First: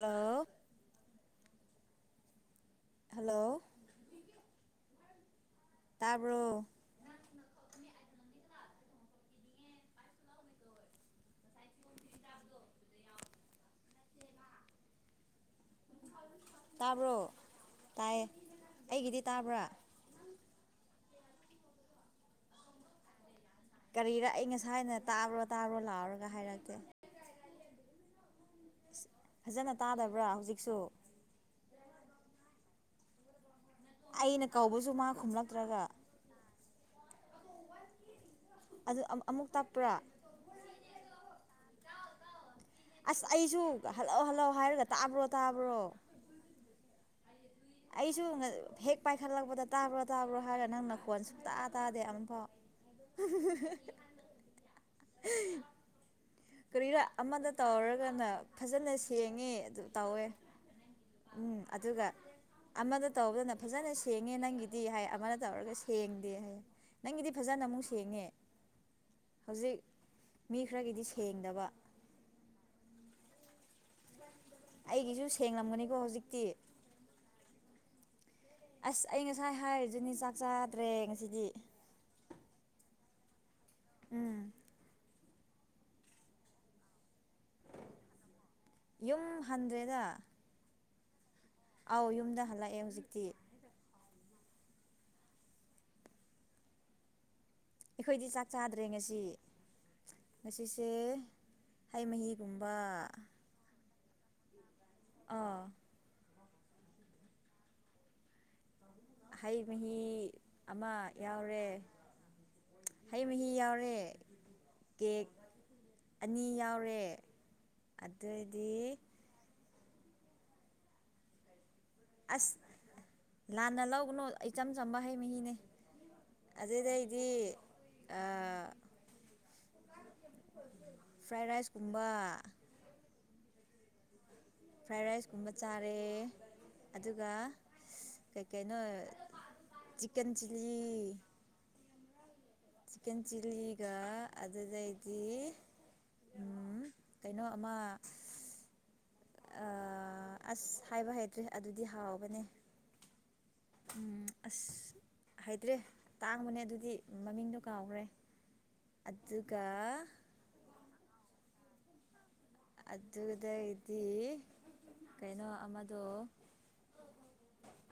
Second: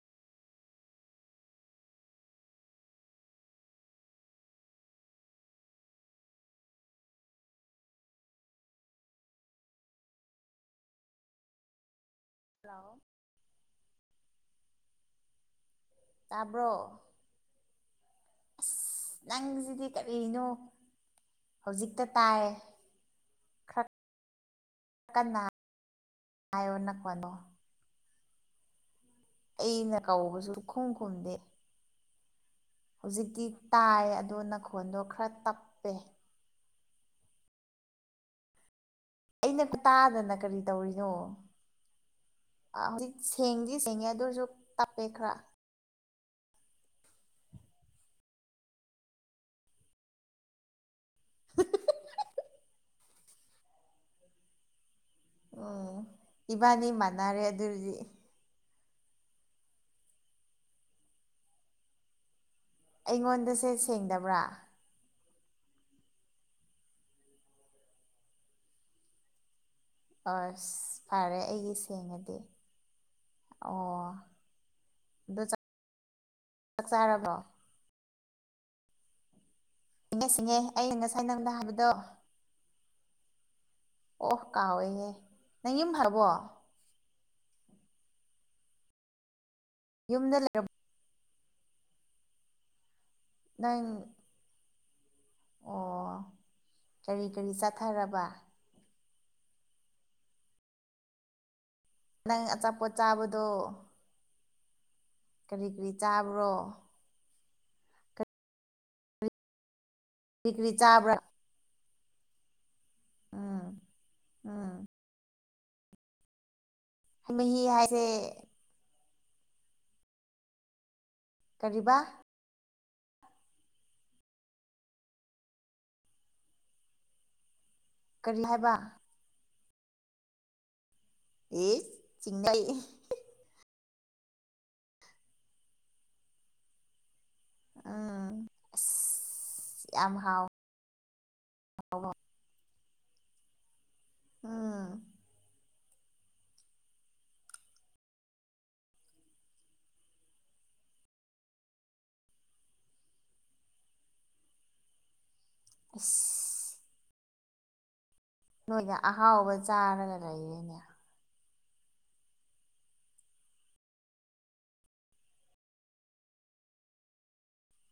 hello hello ꯇꯥꯕ꯭ꯔꯣ hello ꯇꯥꯕ꯭ꯔꯣ ꯇꯥꯕꯔꯣ ꯇꯥꯏꯌꯦ ꯑꯩꯒꯤꯗꯤ ꯑꯁ ꯇꯥꯕ꯭ꯔꯥ ꯅꯪꯖꯤꯗꯤ ꯀꯔꯤꯅꯣ ꯍꯧꯖꯤꯛꯇ ꯇꯥꯏꯌꯦ ꯀꯔꯤꯔ ꯑꯩ ꯉꯁꯥꯏꯅ ꯇꯥꯕ꯭ꯔꯣ ꯇꯥꯕ꯭ꯔꯣ ꯂꯥꯎꯔꯒ ꯍꯥꯏꯔꯛꯇꯦ ꯄꯅꯣ ꯐꯖꯅ ꯑꯩꯅ ꯇꯥꯗꯕ꯭ꯔꯥ ꯀꯧꯕꯁꯨ ꯍꯧꯖꯤꯛꯁꯨ ꯁꯨꯛꯈꯨꯝ ꯈꯨꯝꯗꯦ ꯍꯨꯖꯤꯛꯇꯤ ꯇꯥꯏꯌꯦ ꯑꯗꯣ ꯑꯩꯅ ꯀꯧꯕꯁꯨ ꯅꯥꯈꯣꯟꯗꯣ ꯃꯥ ꯈꯔ ꯈꯨꯝꯂꯛꯇ꯭ꯔꯒ ꯇꯞꯄꯦ ꯑꯗꯨ ꯑꯃ ꯑꯩꯅꯛ ꯇꯥꯥꯗꯅ ꯀꯔꯤ ꯇꯧꯔꯤꯅꯣ ꯑ ꯍꯧꯖꯤꯛ ꯑꯁ ꯑꯩꯁꯨ ꯁꯦꯡꯗꯤ ꯁꯦꯡꯉꯦ ꯑꯗꯨꯔꯖꯨꯛ ꯇꯞꯄꯦ ꯈꯔ ꯑꯥꯕ꯭ꯔꯣ ꯑꯩꯁꯨ ꯉꯜ ꯍꯦꯛ ꯄꯥꯏꯈꯠꯂꯛꯄꯗ ꯇꯥꯕ꯭ꯔꯣ ꯇꯥꯕ꯭ꯔꯣ ꯍꯥꯏꯔ ꯅꯪ ꯅꯈꯣꯟ ꯁꯨꯛꯇ ꯇꯥꯗꯦ ꯑꯃꯐꯥꯎ ꯎꯝ [unintelligible] ꯏꯕꯥꯅꯤ ꯀꯔꯤꯔ ꯃꯥꯟꯅꯔꯦ ꯑꯃꯗ ꯑꯗꯨꯗꯤ ꯇꯧꯔꯒꯅ ꯐꯖꯅ ꯁꯦꯡꯉꯦ ꯑꯗꯨ ꯇꯧꯋꯦ ꯎꯝ ꯑꯗꯨꯒ ꯑꯃꯗ ꯇꯧꯕꯗꯅ ꯑꯩꯉꯣꯟꯗꯁꯦ ꯐꯖꯅ ꯁꯦꯡꯉꯦ ꯁꯦꯡꯗꯕ꯭ꯔꯥ ꯅꯪꯒꯤ ꯗꯤ ꯍꯥꯏ ꯑꯃꯅ ꯇꯧꯔꯒ ꯁꯦꯡꯗꯦ ꯍꯥꯏꯌꯦ ꯅꯪꯒꯤꯗꯤ ꯐꯖꯅ ꯑꯃꯨꯛ ꯁꯦꯡꯉꯦ ꯍꯧꯖꯤꯛ ꯃꯤ ꯑꯁ ꯈꯔꯒꯤꯗꯤ ꯐꯔꯦ ꯁꯦꯡꯗꯕ ꯑꯩꯒꯤ ꯁꯦꯡꯉꯗꯤ ꯑꯣ ꯑꯩꯒꯤꯁꯨ ꯁꯦꯡꯂꯝꯒꯅꯤꯀꯣ ꯍꯨꯖꯤꯛꯇꯤ ꯑꯛ ꯆꯥꯔꯕꯣ ꯑꯁ ꯑꯩ ꯉꯁꯥꯏ ꯍꯥꯏꯔꯤꯗꯨꯅꯤ ꯆꯥꯛ ꯆꯥꯗ꯭ꯔꯦ ꯉꯁꯤꯗꯤ ꯗꯣ ꯑꯣ ꯎꯝ ꯀꯥꯎꯋꯦꯍꯦ ꯅꯪ ꯌꯨꯝ ꯍꯕꯣ ꯌꯨꯝ ꯍꯟꯗ꯭ꯔꯦꯠ ꯌꯨꯝꯗ ꯂꯩꯔꯞ ꯑꯧ ꯌꯨꯝꯗ ꯍꯜꯂꯑꯦ ꯍꯧꯖꯤꯛꯇꯤ ꯅꯪ ꯑꯣ ꯀꯔꯤ ꯀꯔꯤ ꯆꯠ ꯑꯩꯈꯣꯏꯗꯤ ꯆꯥꯛ ꯆꯥꯗ꯭ꯔꯦ ꯉꯁꯤ ꯉꯁꯤꯁꯦ ꯍꯩ ꯅꯪ ꯃꯍꯤꯒꯨꯝꯕ ꯑꯆꯥꯄꯣꯠ ꯆꯥꯕꯗꯣ ꯑꯥ ꯀꯔꯤ ꯀꯔꯤ ꯆꯥꯕ꯭ꯔꯣ ꯀꯔꯤ ꯍꯩ ꯃꯍꯤ ꯀꯔꯤ ꯑꯃ ꯆꯥꯕ꯭ꯔꯥ ꯌꯥꯎꯔꯦ ꯍꯩ ꯃꯍꯤ ꯎꯝ ꯌꯥꯎꯔꯦ ꯎꯝ ꯀꯦꯛ ꯑꯅꯤ ꯌꯥꯎꯔꯦ ꯍꯩ ꯃꯍꯤ ꯍꯥꯏꯁꯦ ꯗꯤ ꯀꯔꯤꯕꯥ ꯑꯁ ꯂꯥꯟꯅ ꯂꯧꯒꯅꯨ ꯏꯆꯝ ꯆꯝꯕ ꯍꯩ ꯃꯍꯤꯅꯦ ꯑꯗꯨꯗꯩꯗꯤ ꯀꯔꯤ ꯍꯥꯏꯕ ꯐ꯭ꯔꯥꯏ ꯑꯦ ꯔꯥꯏꯁꯀꯨꯝꯕ ꯆꯤꯡꯅꯩ ꯐ꯭ꯔꯥꯏ ꯔꯥꯏꯁ ꯀꯨꯝꯕ ꯆꯥꯔꯦ ꯑꯗꯨꯒ ꯎꯝ ꯀꯩ ꯀꯩꯩꯅꯣ ꯑꯁ ꯌꯥꯝ ꯆꯤꯛꯀꯟ ꯍꯥꯎ ꯆꯤꯂꯤ [unintelligible] ꯆꯤꯛꯀꯟ ꯆꯤꯂꯤꯒ ꯎꯝ ꯑꯗꯨꯗꯩꯗꯤ ꯎꯝ ꯀꯩꯅꯣ ꯑꯃ ꯑꯁ ꯍꯥꯏꯕ ꯍꯩꯇ꯭ꯔꯦ ꯑꯗꯨꯗꯤ ꯍꯥꯎꯕꯅꯦ ꯎꯝ ꯑꯁ ꯍꯥꯏꯗ꯭ꯔꯦ ꯑꯁ ꯇꯥꯡꯕꯅꯦ ꯑꯗꯨꯗꯤ ꯃꯃꯤꯡꯗꯣ ꯀꯥꯎꯈ꯭ꯔꯦ ꯅꯣꯏꯅ ꯑꯍꯥꯎꯕ ꯑꯗꯨꯒ ꯆꯥꯔꯒ ꯂꯩꯔꯦꯅꯦ ꯑꯗꯨꯗꯒꯤꯗꯤ ꯀꯩꯅꯣ ꯑꯃꯗꯣ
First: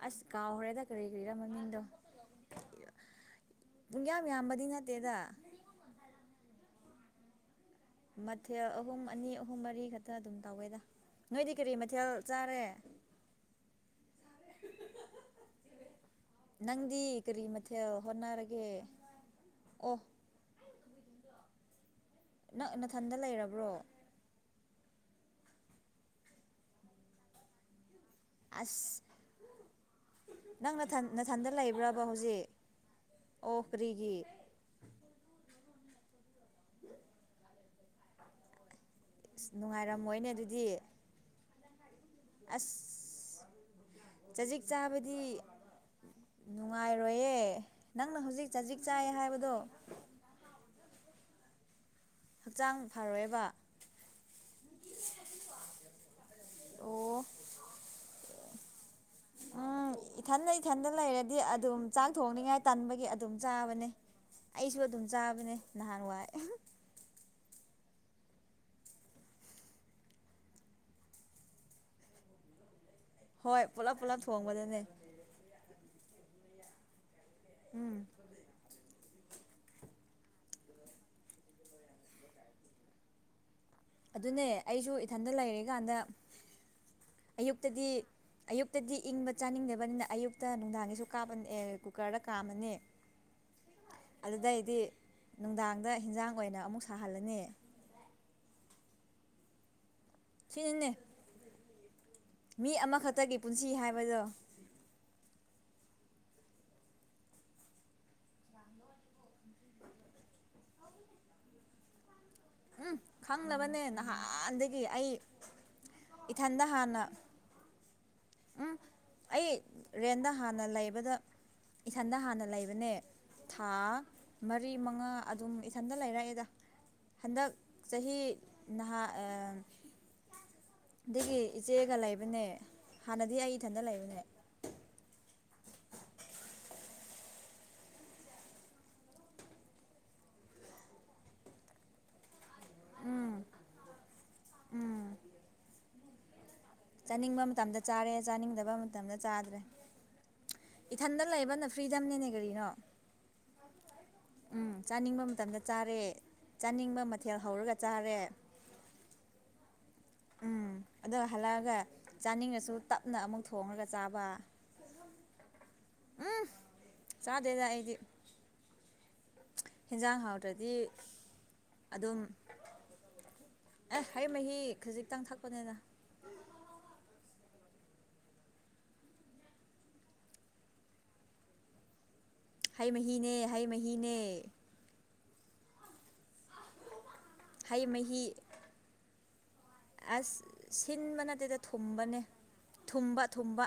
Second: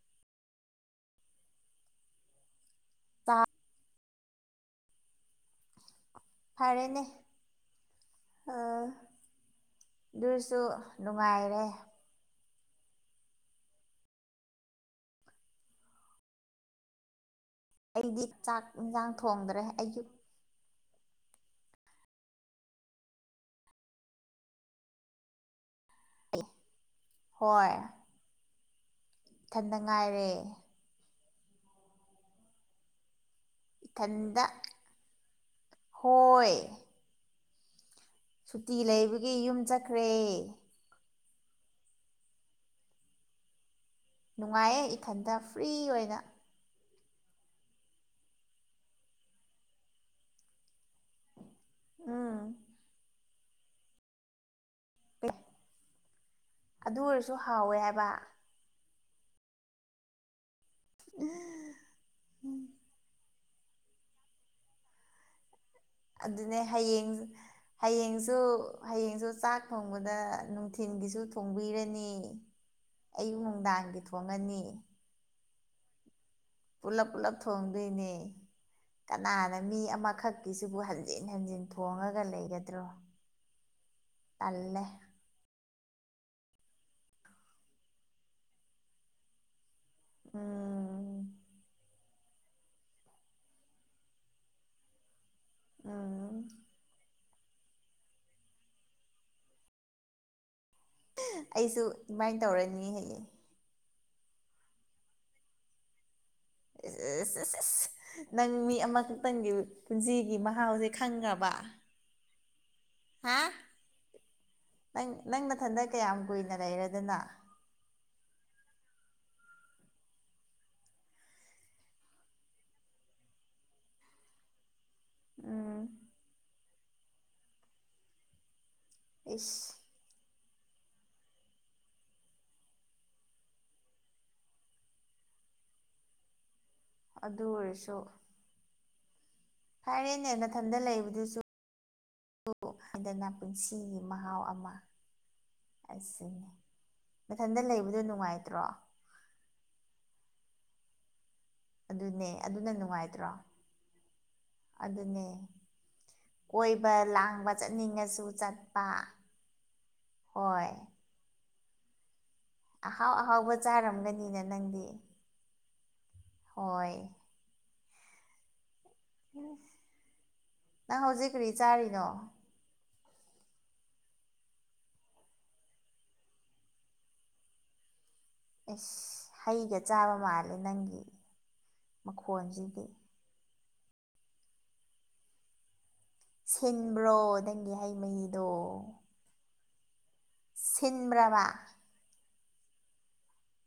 ꯑꯁ ꯀꯥꯎꯈꯔꯦꯗ ꯀꯔꯤ ꯀꯔꯤꯔ ꯃꯃꯤꯡꯗꯣ ꯇꯥ ꯄꯨꯡ ꯌꯥꯝ ꯌꯥꯝꯕꯗꯤ ꯅꯠꯇꯦꯗ ꯐꯔꯦꯅꯦ ꯃꯊꯦꯜ ꯑ ꯑꯍꯨꯝ ꯑꯅꯤ ꯑꯍꯨꯝ ꯃꯔꯤ ꯈꯛꯇ ꯑꯗꯨꯝ ꯑꯗꯨꯁꯨ ꯇꯧꯋꯦꯗ ꯅꯣꯏꯗꯤ ꯅꯨꯡꯉꯥꯏꯔꯦ ꯀꯔꯤ ꯃꯊꯦꯜ ꯆꯥꯔꯦ ꯅꯪꯗꯤ ꯀꯔꯤ ꯃꯊ ꯊꯦꯜ ꯑꯩꯗꯤ ꯆꯥꯛ ꯍꯣꯠꯅꯔꯒꯦ ꯏꯟꯁꯥꯡ ꯊꯣꯡꯗ꯭ꯔꯦ ꯑꯣ ꯑꯌꯨꯛ ꯅꯛ ꯅꯊꯟꯗ ꯂꯩꯔꯕ꯭ꯔꯣ ꯍꯣꯏ ꯑꯁ ꯏꯊꯟꯗ ꯉꯥꯏꯔꯦ ꯅꯪꯅ ꯅꯊꯟ ꯅꯊꯟꯗ ꯂꯩꯕ꯭ꯔꯕ ꯍꯧꯖꯤꯛ ꯑꯣ ꯀꯔꯤꯒꯤ ꯊꯟꯗ ꯍꯣꯏ ꯁꯨꯇꯤ ꯂꯩꯕꯒꯤ ꯑꯁ ꯌꯨꯝ ꯆꯠꯈ꯭ꯔꯦ ꯅꯨꯡꯉꯥꯏꯔꯝꯃꯣꯏꯅꯦ ꯑꯗꯨꯗꯤ ꯑꯁ ꯆꯖꯤꯛ ꯅꯨꯡꯉꯥꯏꯌꯦ ꯆꯥꯕꯗꯤ ꯏꯊꯟꯇ ꯐ꯭ꯔꯤ ꯑꯣꯏꯅ ꯅꯨꯡꯉꯥꯏꯔꯣꯏꯌꯦ ꯅꯪꯅ ꯍꯧꯖꯤꯛ ꯆꯖꯤꯛ ꯆꯥꯏꯌꯦ ꯍꯥꯏꯕꯗꯣ ꯎꯝ ꯍꯛꯆꯥꯡ ꯐꯔꯣꯏꯌꯦꯕ ꯑꯦ ꯑꯗꯨ ꯑꯣ ꯑꯣꯏꯔꯁꯨ ꯍꯥꯎꯋꯦ ꯍꯥꯏꯕ ꯎꯝ ꯏꯊꯟꯗ ꯏꯊꯟꯗ ꯂꯩꯔꯗꯤ ꯑꯗꯨꯝ ꯆꯥꯛ ꯊꯣꯡꯅꯤꯡꯉꯥꯏ ꯇꯟꯕꯒꯤ ꯑꯗꯨꯝ ꯆꯥꯕꯅꯦ ꯑꯩꯁꯨ ꯑꯗꯨꯝ ꯆꯥꯕꯅꯦ ꯅꯍꯥꯟꯋꯥꯏ ꯑꯗꯨꯅꯦ ꯍꯌꯦꯡ ꯍꯌꯦꯡꯁꯨ ꯍꯌꯦꯡꯁꯨ ꯆꯥꯛ ꯊꯣꯡꯕꯗ ꯅꯨꯡꯊꯤꯟꯒꯤꯁꯨ ꯊꯣꯡꯕꯤꯔꯅꯤ ꯑꯌꯨꯛ ꯍꯣꯏ ꯄꯨꯂꯞ ꯅꯨꯡꯗꯥꯡꯒꯤ ꯄꯨꯂꯞ ꯊꯣꯡꯉꯅꯤ ꯊꯣꯡꯕꯗꯅꯦ ꯄꯨꯂꯞ ꯄꯨꯜꯂꯞ ꯎꯝ ꯊꯣꯡꯗꯣꯏꯅꯦ ꯀꯅꯥꯅ ꯃꯤ ꯑꯃꯈꯛꯀꯤꯁꯤꯕꯨ ꯍꯟꯖꯤꯟ ꯍꯟꯖꯤꯟ ꯊꯣꯡꯉꯒ ꯂꯩꯒꯗ꯭ꯔꯣ [inaudible] ꯑꯗꯨꯅꯦ ꯇꯜꯂꯦ ꯑꯩꯁꯨ ꯏꯊꯟꯇ ꯂꯩꯔꯤꯀꯥꯟꯗ ꯑꯌꯨꯛꯇꯗꯤ ꯑꯌꯨꯛ ꯇꯗꯤ ꯏꯪꯕ ꯆꯥꯅꯤꯡꯗꯕꯅꯤꯅ ꯑꯌꯨꯛꯇ ꯅꯨꯡꯗꯥꯡꯒꯤꯁꯨ ꯎꯝ ꯀꯥꯞꯄ ꯑꯦ ꯀꯨꯀꯔꯗ ꯀꯥꯝꯃꯅꯤ ꯑꯗꯨꯗꯩꯗꯤ ꯅꯨꯡꯗꯥꯡꯗ ꯍꯤꯟꯖꯥꯡ ꯎꯝ ꯑꯣꯏꯅ ꯑꯃꯨꯛ ꯁꯥꯍꯜꯂꯅꯤ ꯁꯤꯅꯤꯅꯦ ꯑꯩꯁꯨ ꯑꯗꯨꯃꯥꯏꯅ ꯃꯤ ꯇꯧꯔꯅꯤ ꯍꯥꯏꯌꯦ ꯑꯃꯈꯛꯇꯒꯤ ꯄꯨꯟꯁꯤ ꯍꯥꯏꯕꯗꯣ ꯢꯁ ꯢꯁ ꯢꯁ ꯢꯁ ꯅꯪ ꯃꯤ ꯑꯃ ꯃꯇꯝꯒꯤ ꯄꯨꯟꯁꯤꯒꯤ ꯃꯍꯥꯎꯁꯦ ꯈꯪꯈ꯭ꯔꯕ ꯎꯝ ꯍꯥ ꯈꯪꯅꯕꯅꯦ ꯅꯍꯥꯟꯗꯒꯤ ꯅꯪ ꯑꯩ ꯅꯪ ꯅꯊꯟꯗ ꯀꯌꯥꯝ ꯀꯨꯏꯅ ꯏꯊꯟꯗ ꯍꯥꯟꯅ ꯂꯩꯔꯗꯅ ꯎꯝ ꯑꯩ ꯔꯦꯟꯗ ꯍꯥꯟꯅ ꯂꯩꯕꯗ ꯏꯊꯟꯗ ꯍꯥꯟꯅ ꯂꯩꯕꯅꯦ ꯊꯥ ꯃꯔꯤ ꯃꯉꯥ ꯑꯗꯨꯝ ꯎꯝ ꯏꯊꯟꯇ ꯂꯩꯔꯛꯑꯦꯗ ꯍꯟꯗꯛ ꯆꯍꯤ ꯅꯍꯥ ꯏꯁ ꯑꯗꯨꯒꯤ ꯏꯆꯦꯒ ꯂꯩꯕꯅꯦ ꯍꯥꯟꯅꯗꯤ ꯑꯩ ꯏꯊꯟꯗ ꯂꯩꯕꯅꯦ ꯑꯗꯨ ꯑꯣꯏꯔꯁꯨ ꯍꯥꯏꯔꯦꯅꯦ ꯅꯊꯟꯗ ꯂꯩꯕꯗꯨꯁꯨ ꯑꯗꯨ ꯍꯥꯏꯟꯗꯅ ꯎꯝ ꯄꯨꯟꯁꯤꯒꯤ ꯃꯍꯥꯎ ꯑꯃ ꯎꯝ ꯑꯁꯤ ꯆꯥꯅꯤꯡꯕ ꯃꯇꯝꯗ ꯆꯥꯔꯦ ꯆꯥꯅꯤꯡꯗꯕ ꯃꯇꯝꯗ ꯆꯥꯗ꯭ꯔꯦ ꯏꯊꯟꯗ ꯂꯩꯕ ꯐ꯭ꯔꯤꯗꯝꯅꯦꯅꯦ ꯑꯗꯨꯅꯦ ꯀꯔꯤꯅꯣ ꯑꯗꯨꯅ ꯅꯨꯡꯉꯥꯏꯇ꯭ꯔꯣ ꯎꯝ ꯆꯥꯅꯤꯡꯕ ꯑꯗꯨꯅꯦ ꯃꯇꯝꯗ ꯆꯥꯔꯦ ꯀꯣꯏꯕ ꯆꯥꯅꯤꯡꯕ ꯃꯊꯦꯜ ꯂꯥꯡꯕ ꯍꯧꯔꯒ ꯆꯥꯔꯦ ꯆꯠꯅꯤꯡꯉꯁꯨ ꯆꯠꯄ ꯎꯝ ꯍꯣꯏ ꯑꯗꯨꯒ ꯍꯜꯂꯛꯑꯒ ꯆꯥꯅꯤꯡꯉꯁꯨ ꯁꯨ ꯑꯍꯥꯎ ꯇꯞꯅ ꯑꯃꯨꯛ ꯑꯍꯥꯎꯕ ꯊꯣꯉꯒ ꯆꯥꯕ ꯆꯥꯔꯝꯒꯅꯤꯅ ꯅꯪꯗꯤ ꯍꯣꯏ ꯆꯥꯗꯦꯗ ꯑꯩꯗꯤ ꯎꯝ, ꯍꯦꯟꯖꯥꯡ ꯍꯥꯎꯇꯔꯗꯤ ꯅꯪ ꯍꯧꯖꯤꯛ ꯀꯔꯤ ꯆꯥꯔꯤꯅꯣ ꯑꯗꯨꯝ ꯑꯦ ꯍꯩ ꯃꯍꯤ ꯈꯖꯤꯛꯇꯪ ꯊꯛꯄꯅꯤꯅ ꯑꯦꯁ ꯍꯩꯒ ꯆꯥꯕ ꯃꯥꯜꯂꯦ ꯅꯪꯒꯤ ꯃꯈꯣꯟꯁꯤꯗꯤ ꯍꯩ ꯃꯍꯤꯅꯦ ꯍꯩ ꯃꯍꯤꯅꯦ ꯁꯤꯟꯕ꯭ꯔꯣ ꯅꯪ ꯍꯩ ꯃꯍꯤ ꯑꯁ ꯁꯤꯟꯕ ꯁꯤꯟꯕ꯭ꯔꯕ ꯅꯠꯇꯦꯗ ꯊꯨꯝ ꯊꯨꯝꯕꯅꯦ ꯊꯨꯝꯕ ꯊꯨꯝꯕ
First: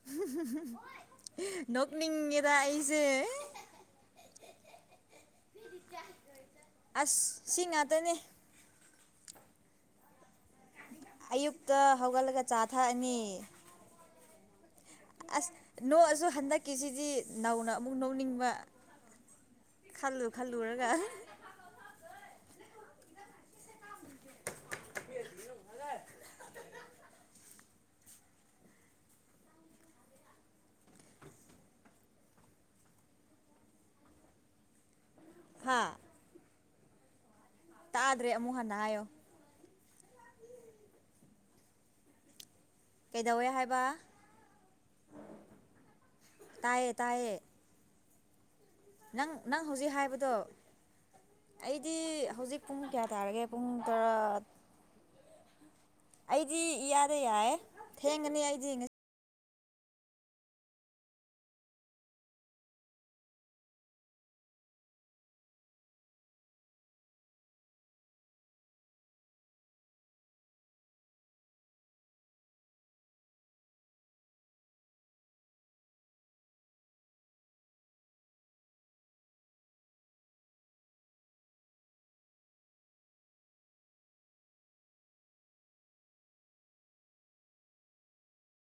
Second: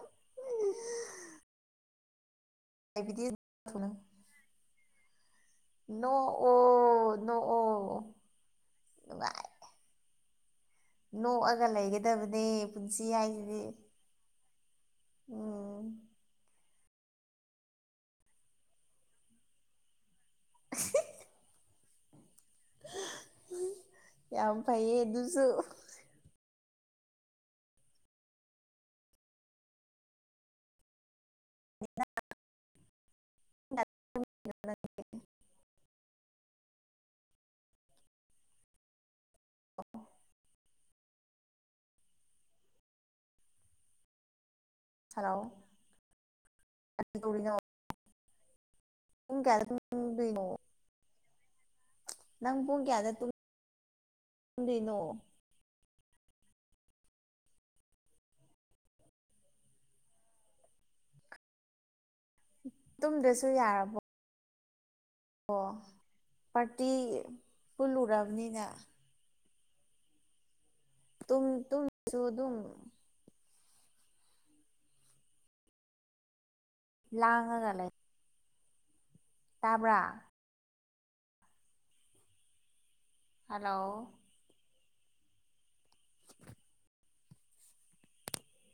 [unintelligible] ꯅꯣꯛ ꯅꯤꯡꯉꯤꯗ ꯑꯩ ꯑꯕꯤꯗꯤ ꯊꯨꯝ ꯅꯣꯛ ꯑꯣ ꯑꯁ ꯅꯣꯛ ꯁꯤ ꯑꯣ ꯉꯥꯛꯇꯅꯦ ꯅꯨꯡꯉꯥꯏ ꯅꯣꯛꯑꯒ ꯑꯌꯨꯛꯇ ꯍꯧꯒꯠꯂꯒ ꯂꯩꯒꯗꯕꯅꯦ ꯆꯥ ꯄꯨꯟꯁꯤ ꯊꯛꯑꯅꯤ ꯍꯥꯏꯁꯤꯗꯤ ꯑꯁ ꯎꯝ ꯅꯣꯛꯑꯁꯨ ꯍꯟꯗꯛꯀꯤꯁꯤꯗꯤ ꯅꯧꯅ ꯑꯃꯨꯛ ꯅꯧꯅꯤꯡꯕ ꯈꯜꯂꯨ ꯈꯜꯂꯨ ꯔꯒ ꯌꯥꯝ ꯐꯩꯌꯦ ꯑꯗꯨꯁꯨ [unintelligible] [unintelligible] ꯍꯥꯥ ꯇꯥꯗ꯭ꯔꯦ ꯑꯃꯨꯛ ꯍꯟꯅ ꯍꯥꯏꯌꯣ ꯀꯩꯗꯧꯋꯦ ꯍꯥꯏꯕ ꯍꯜꯂꯣ ꯇꯥꯏꯌꯦ ꯇꯥꯏꯌꯦ ꯀꯩꯗꯧꯔꯤꯅꯣ ꯅꯪ ꯄꯨꯡ ꯅꯪ ꯀꯌꯥꯗ ꯍꯧꯖꯤꯛ ꯍꯥꯏꯕꯗꯣ ꯇꯨꯝꯗꯣꯏꯅꯣ ꯑꯩꯗꯤ ꯅꯪ ꯍꯧꯖꯤꯛ ꯄꯨꯡ ꯀꯌꯥ ꯇꯥꯔꯒꯦ ꯄꯨꯡ ꯇꯔꯥ [unintelligible] ꯅꯣ ꯑꯩꯗꯤ ꯏ ꯌꯥꯗ ꯌꯥꯏꯑꯦ ꯊꯦꯡꯉꯅꯤ ꯑꯩꯗꯤ ꯌꯦꯡꯉꯁꯤ ꯇꯝꯗꯁꯨ ꯌꯥꯔꯕꯣ ꯑꯣ ꯄꯥꯔꯇꯤ ꯄꯨꯜꯂꯨꯔꯕꯅꯤꯅ ꯇꯨꯝ ꯇꯨꯝꯗ ꯁꯨ ꯑꯗꯨꯝ ꯂꯥꯡꯉꯒ ꯂꯩ ꯇꯥꯕ꯭ꯔꯥ ꯍꯜꯂꯣ